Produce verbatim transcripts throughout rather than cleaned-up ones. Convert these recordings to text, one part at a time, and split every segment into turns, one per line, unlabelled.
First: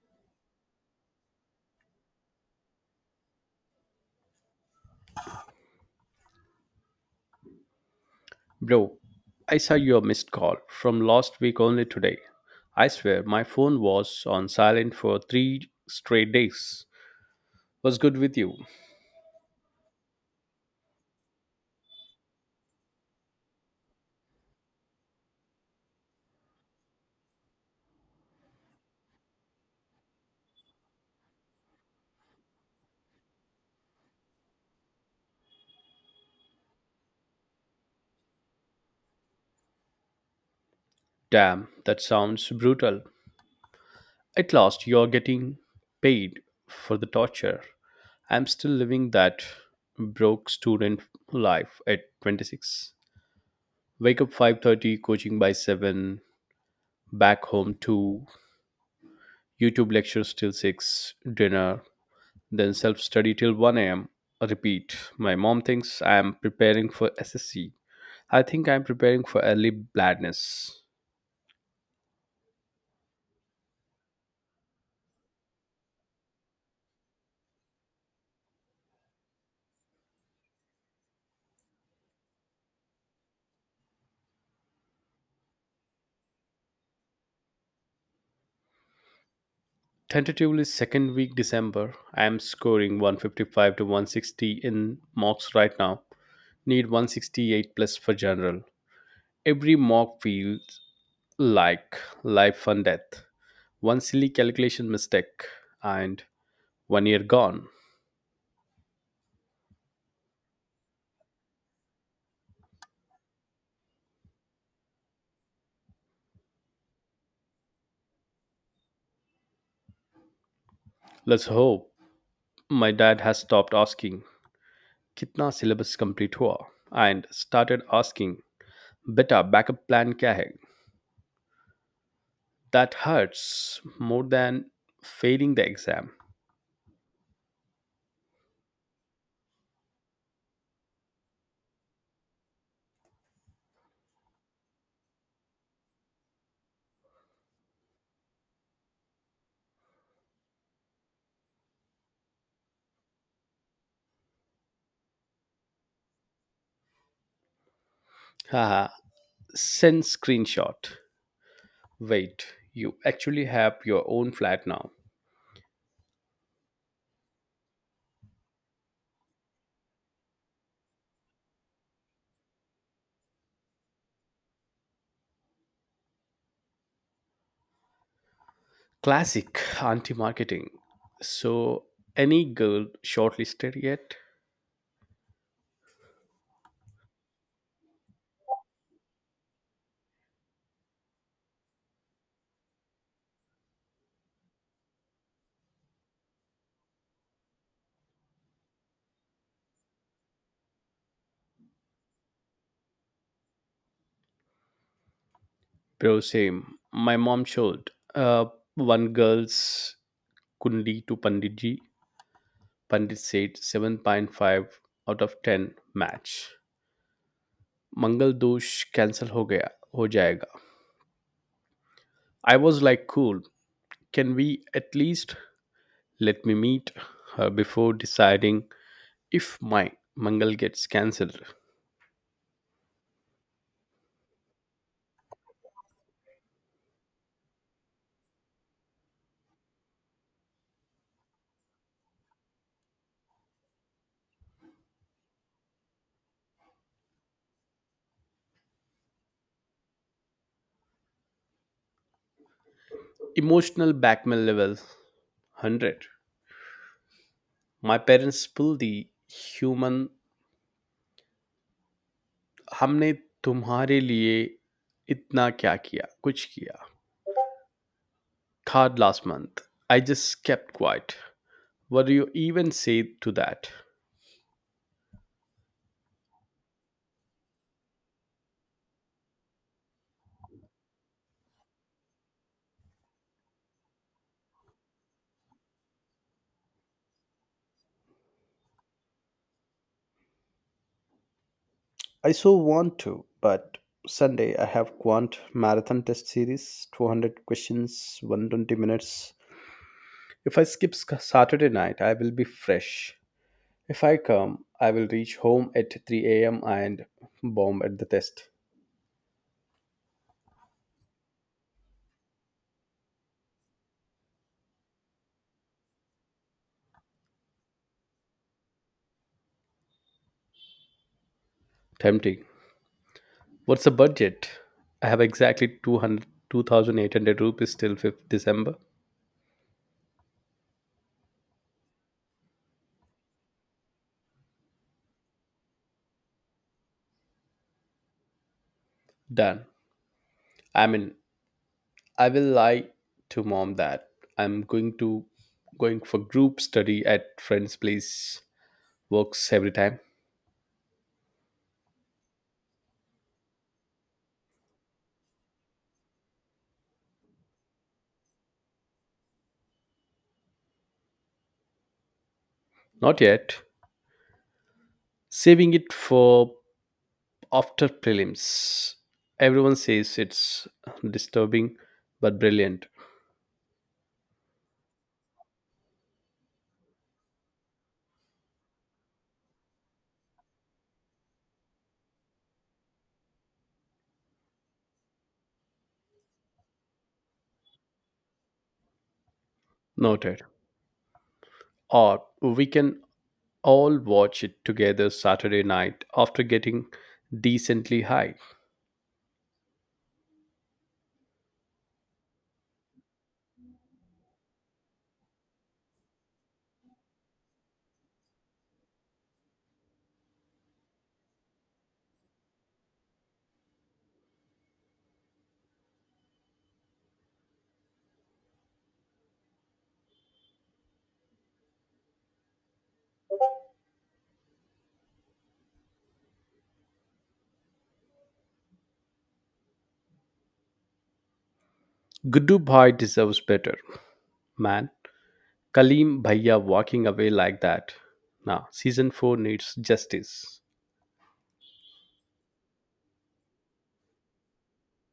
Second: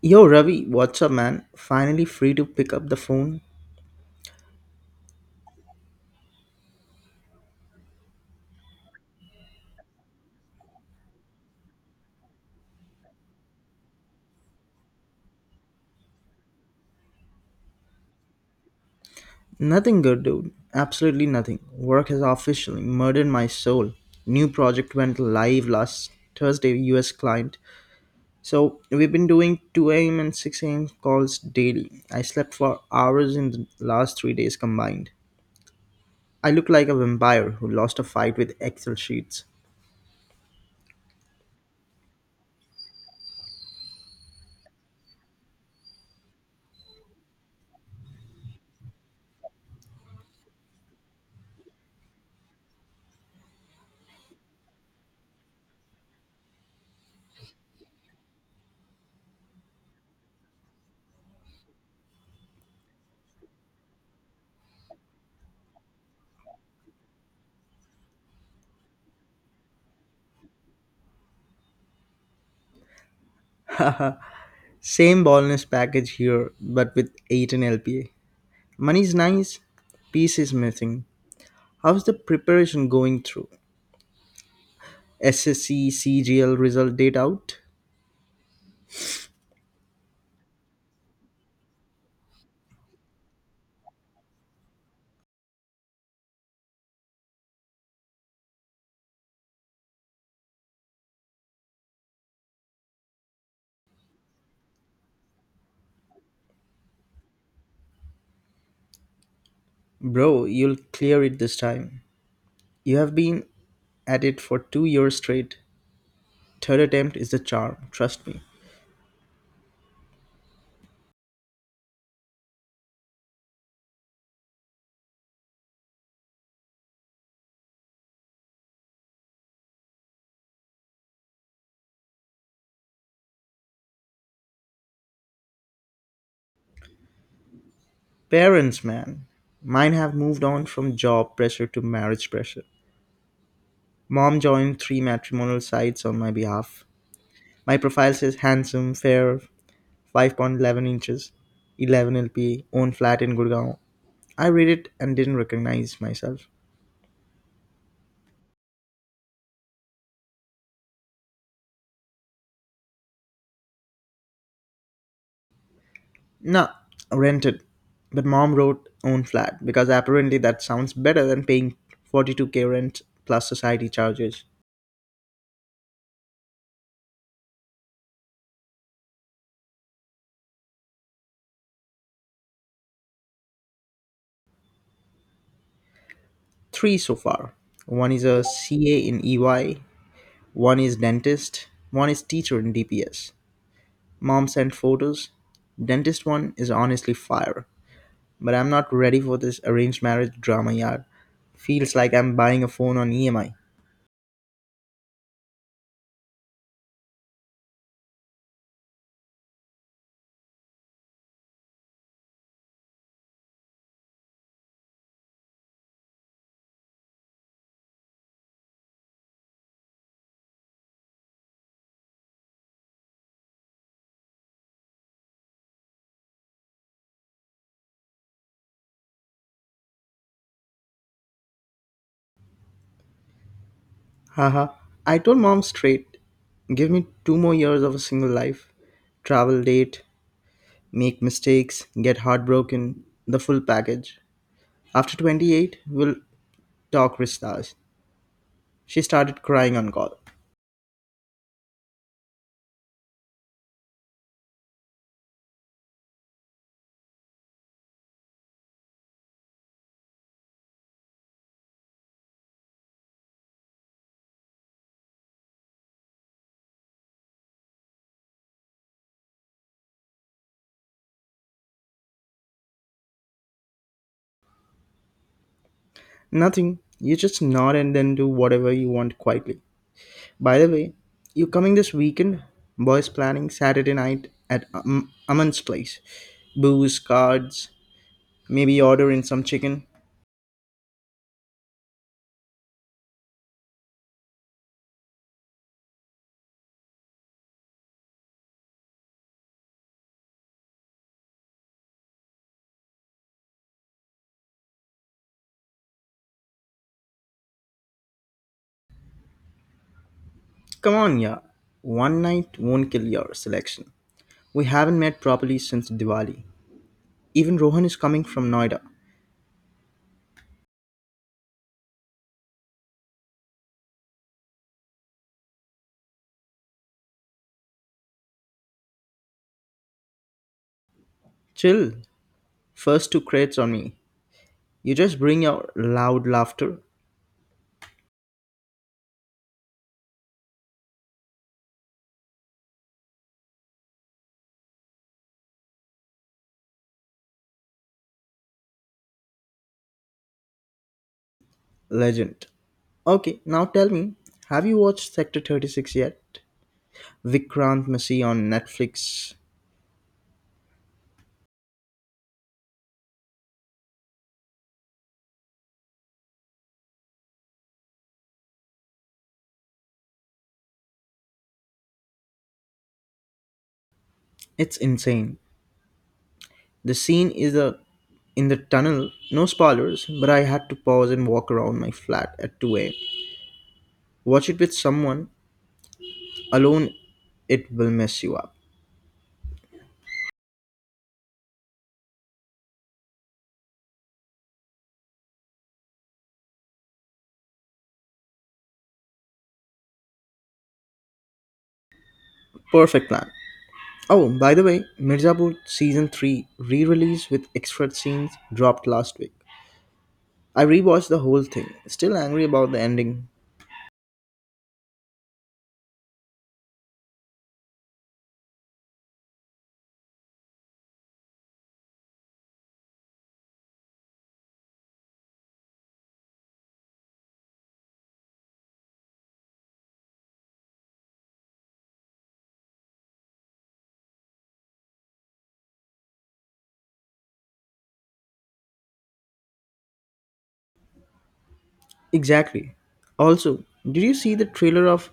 Yo, Ravi, what's up, man? Finally free to pick up the phone?
Bro, I saw your missed call from last week only today. I swear my phone was on silent for three straight days. Was good with you?
Nothing good, dude. Absolutely nothing. Work has officially murdered my soul. New project went live last Thursday, U S client. So we've been doing two a m and six a m calls daily. I slept for hours in the last three days combined. I look like a vampire who lost a fight with Excel sheets.
Damn, that sounds brutal. At last, you're getting paid for the torture. I'm still living that broke student life at twenty-six. Wake up five thirty, coaching by seven, back home two, YouTube lectures till six, dinner, then self study till one a m. Repeat. My mom thinks I am preparing for S S C. I think I am preparing for early bladness.
Same baldness package here, but with eight and L P A. Money's nice, peace is missing. How's the preparation going through? S S C C G L result date out?
Tentatively, second week December, I am scoring one fifty-five to one sixty in mocks right now. Need one sixty-eight plus for general. Every mock feels like life and death. One silly calculation mistake, and one year gone.
Bro, you'll clear it this time. You have been at it for two years straight. Third attempt is the charm, trust me.
Let's hope my dad has stopped asking कितना syllabus complete हुआ, and started asking, बेटा backup plan क्या है. That hurts more than failing the exam.
Parents, man. Mine have moved on from job pressure to marriage pressure. Mom joined three matrimonial sites on my behalf. My profile says handsome, fair, five point one one inches, eleven L P, own flat in Gurgaon. I read it and didn't recognize myself.
Haha, send screenshot. Wait, you actually have your own flat now.
Nah, rented. But mom wrote own flat because apparently that sounds better than paying forty-two k rent plus society charges.
Classic anti marketing. So, any girl shortlisted yet?
Three so far. One is a C A in E Y, one is dentist, one is teacher in D P S. Mom sent photos. Dentist one is honestly fire. But I'm not ready for this arranged marriage drama yard. Feels like I'm buying a phone on E M I.
Bro, same. My mom showed uh, one girl's Kundi to Panditji. Pandit said seven point five out of ten match. मंगल दोष cancel हो गया हो जाएगा I was like cool can we at least let me meet before deciding if my Mangal gets cancelled.
Haha. I told mom straight, give me two more years of a single life, travel date, make mistakes, get heartbroken, the full package. After twenty-eight, we'll talk restars. She started crying on call.
Emotional blackmail level one hundred. My parents pull the human हमने तुम्हारे लिए इतना क्या किया कुछ किया card last month. I just kept quiet. What do you even say to that?
Nothing. You just nod and then do whatever you want quietly. By the way, you coming this weekend? Boys planning Saturday night at um, Aman's place. Booze, cards, maybe order in some chicken.
I so want to, but Sunday I have Quant Marathon Test Series, two hundred questions, one twenty minutes. If I skip sc- Saturday night, I will be fresh. If I come, I will reach home at three a m and bomb at the test.
Come on, yeah. One night won't kill your selection. We haven't met properly since Diwali. Even Rohan is coming from Noida.
Tempting. What's the budget? I have exactly two hundred, two thousand eight hundred rupees till fifth December.
Chill. First two crates on me. You just bring your loud laughter,
Done. I mean, I will lie to mom that I'm going to going for group study at friend's place. Works every time.
legend. Okay, now tell me, have you watched Sector thirty-six yet? Vikrant Massey on Netflix.
Not yet. Saving it for after prelims. Everyone says it's disturbing but brilliant.
It's insane. The scene is a in the tunnel, no spoilers, but I had to pause and walk around my flat at two a m. Watch it with someone, alone it will mess you up.
Noted. Or we can all watch it together Saturday night after getting decently high.
Perfect plan. Oh, by the way, Mirzapur season three re-release with extra scenes dropped last week. I rewatched the whole thing, still angry about the ending.
Gudu Bhai deserves better, man. Kalim Bhaiya walking away like that. Now, season four needs justice.
Exactly. Also, did you see the trailer of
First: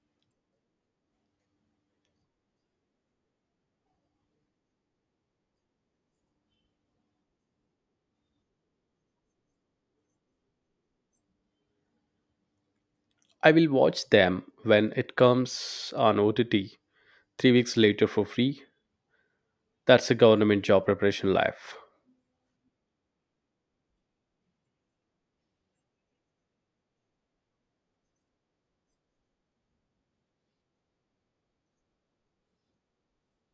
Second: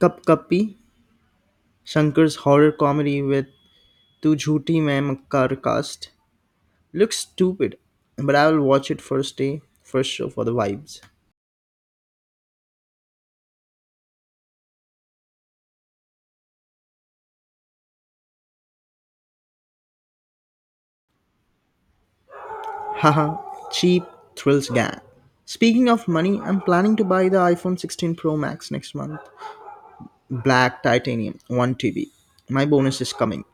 Cup Cuppy, Shankar's horror comedy with Tu Jhuti Main Makar cast? Looks stupid, but I will watch it first day, first show for the vibes.
I will watch them when it comes on O T T three weeks later for free. That's a government job preparation life.
Haha, cheap thrills gang. Speaking of money, I'm planning to buy the iPhone sixteen Pro Max next month. Black titanium, one T B. My bonus is coming.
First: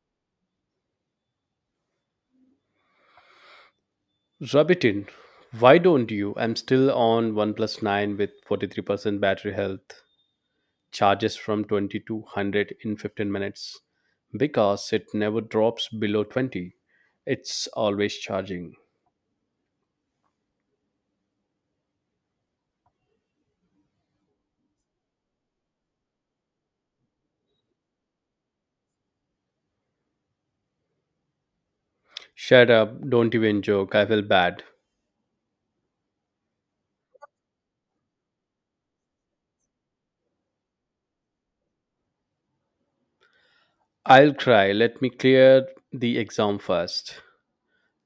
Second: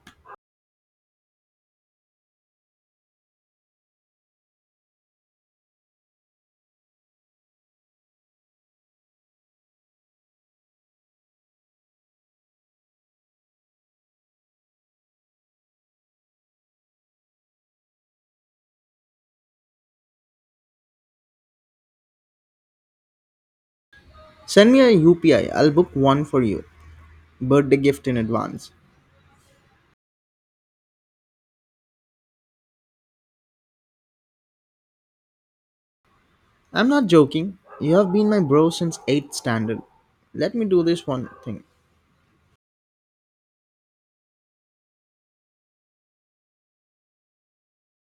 Rub it in. Why don't you? I'm still on OnePlus nine with forty-three percent battery health, charges from twenty to one hundred in fifteen minutes because it never drops below twenty. It's always charging.
Send me a U P I, I'll book one for you. Birthday gift in advance.
Shut up, don't even joke, I feel bad.
I'm not joking. You have been my bro since eighth standard. Let me do this one thing.
I'll cry, let me clear the exam first.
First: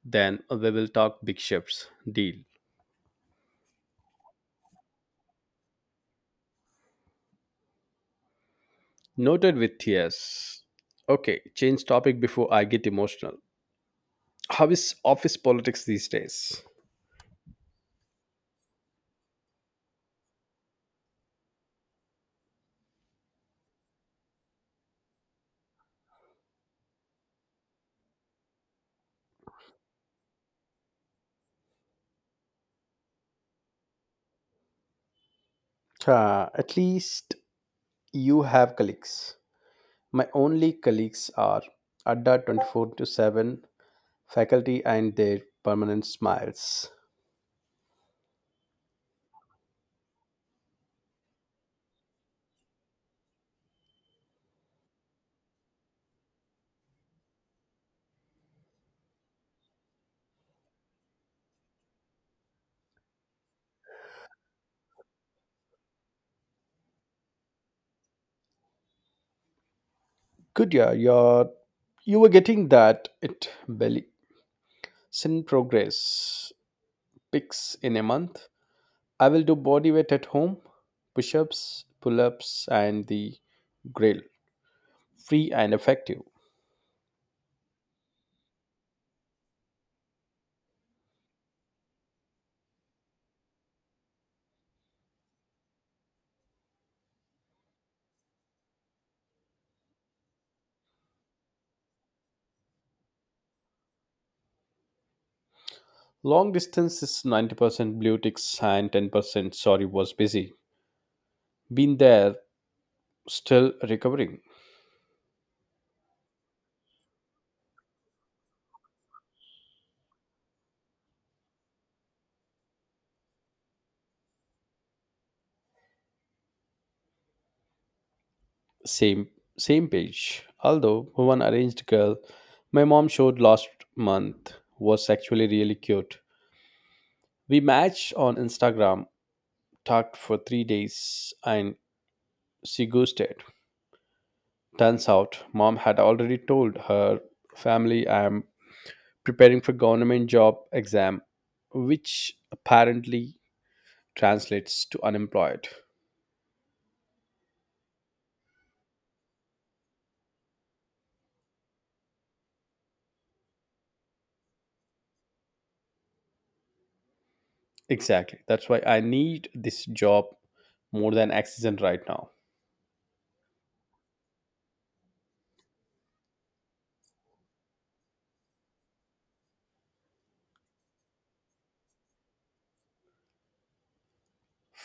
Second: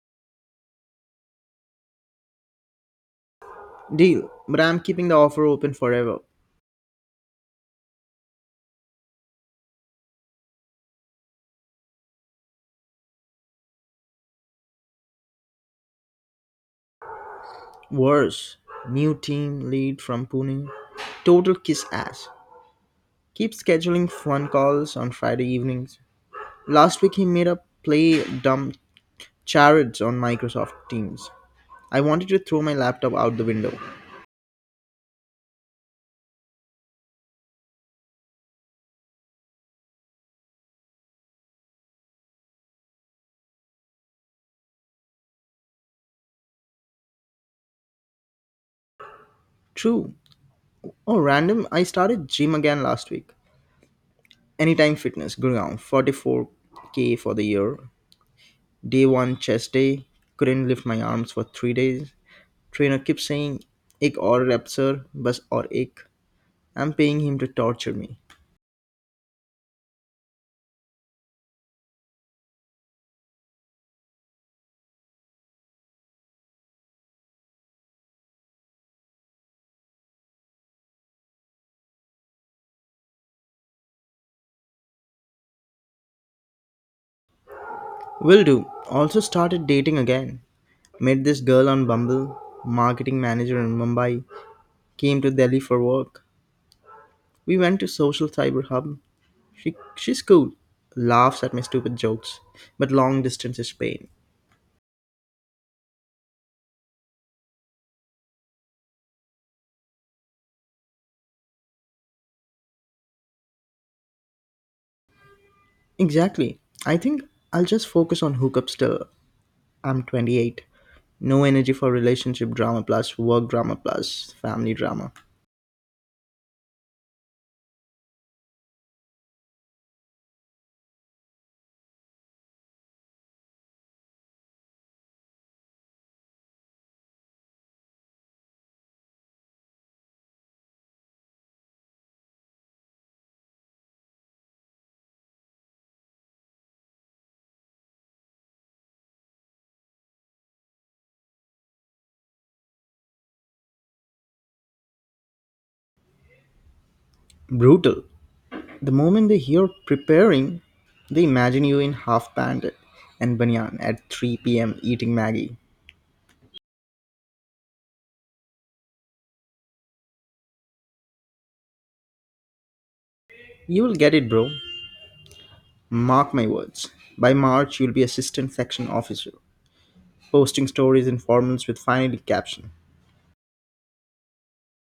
Then we will talk big shifts. Deal.
Deal, but I'm keeping the offer open forever.
Noted with tears. Okay, change topic before I get emotional. How is office politics these days?
Worse, new team lead from Pune. Total kiss ass. Keep scheduling phone calls on Friday evenings. Last week he made up play dumb charades on Microsoft Teams. I wanted to throw my laptop out the window.
Uh, at least you have colleagues. My only colleagues are Adda twenty-four to seven, faculty and their permanent smiles.
True. Oh, random. I started gym again last week. Anytime Fitness, Gurgaon, forty-four k for the year. Day one, chest day, couldn't lift my arms for three days. Trainer keeps saying, ik aur rep sir, bas aur ik. I'm paying him to torture me.
Good, yeah, you're, you were getting that it belly. Sin progress. Pics in a month. I will do body weight at home, push ups, pull ups, and the grill. Free and effective.
Will do. Also started dating again. Met this girl on Bumble, marketing manager in Mumbai. Came to Delhi for work. We went to Social Cyber Hub. She, she's cool. Laughs at my stupid jokes. But long distance is pain.
Long distance is ninety percent blue ticks and ten percent sorry was busy. Been there, still recovering.
Exactly. I think I'll just focus on hookups till I'm twenty-eight. No energy for relationship drama plus work drama plus family drama.
Same Same page. Although one arranged girl my mom showed last month was actually really cute. We matched on Instagram, talked for three days and she ghosted. Turns out mom had already told her family I'm preparing for government job exam, which apparently translates to unemployed.
Brutal. The moment they hear preparing, they imagine you in half pant and banyan at three p m eating Maggie.
Exactly. That's why I need this job more than oxygen right now.
You will get it, bro. Mark my words. By March, you'll be assistant section officer, posting stories in formals with finally caption.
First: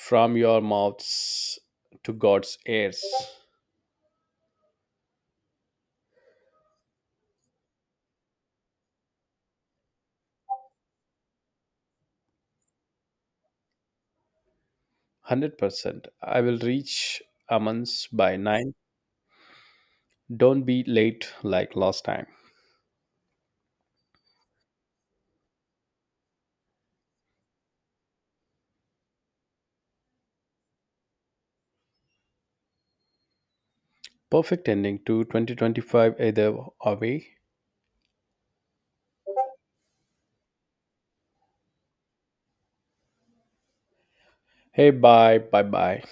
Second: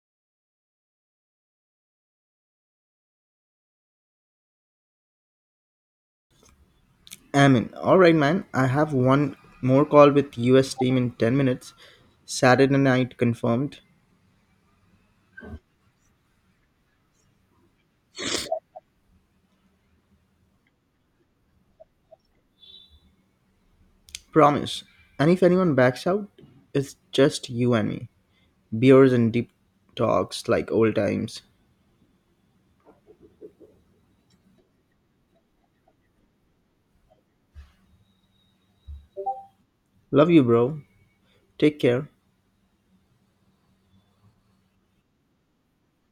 From your mouths to God's ears.
Amin. Alright, man. I have one more call with U S team in ten minutes. Saturday night confirmed.
one hundred percent. I will reach Aman's by nine. Don't be late like last time.
Promise. And if anyone backs out, it's just you and me. Beers and deep talks like old times.
Perfect ending to twenty twenty-five either way.
Love you, bro. Take care.
Hey, bye, bye, bye.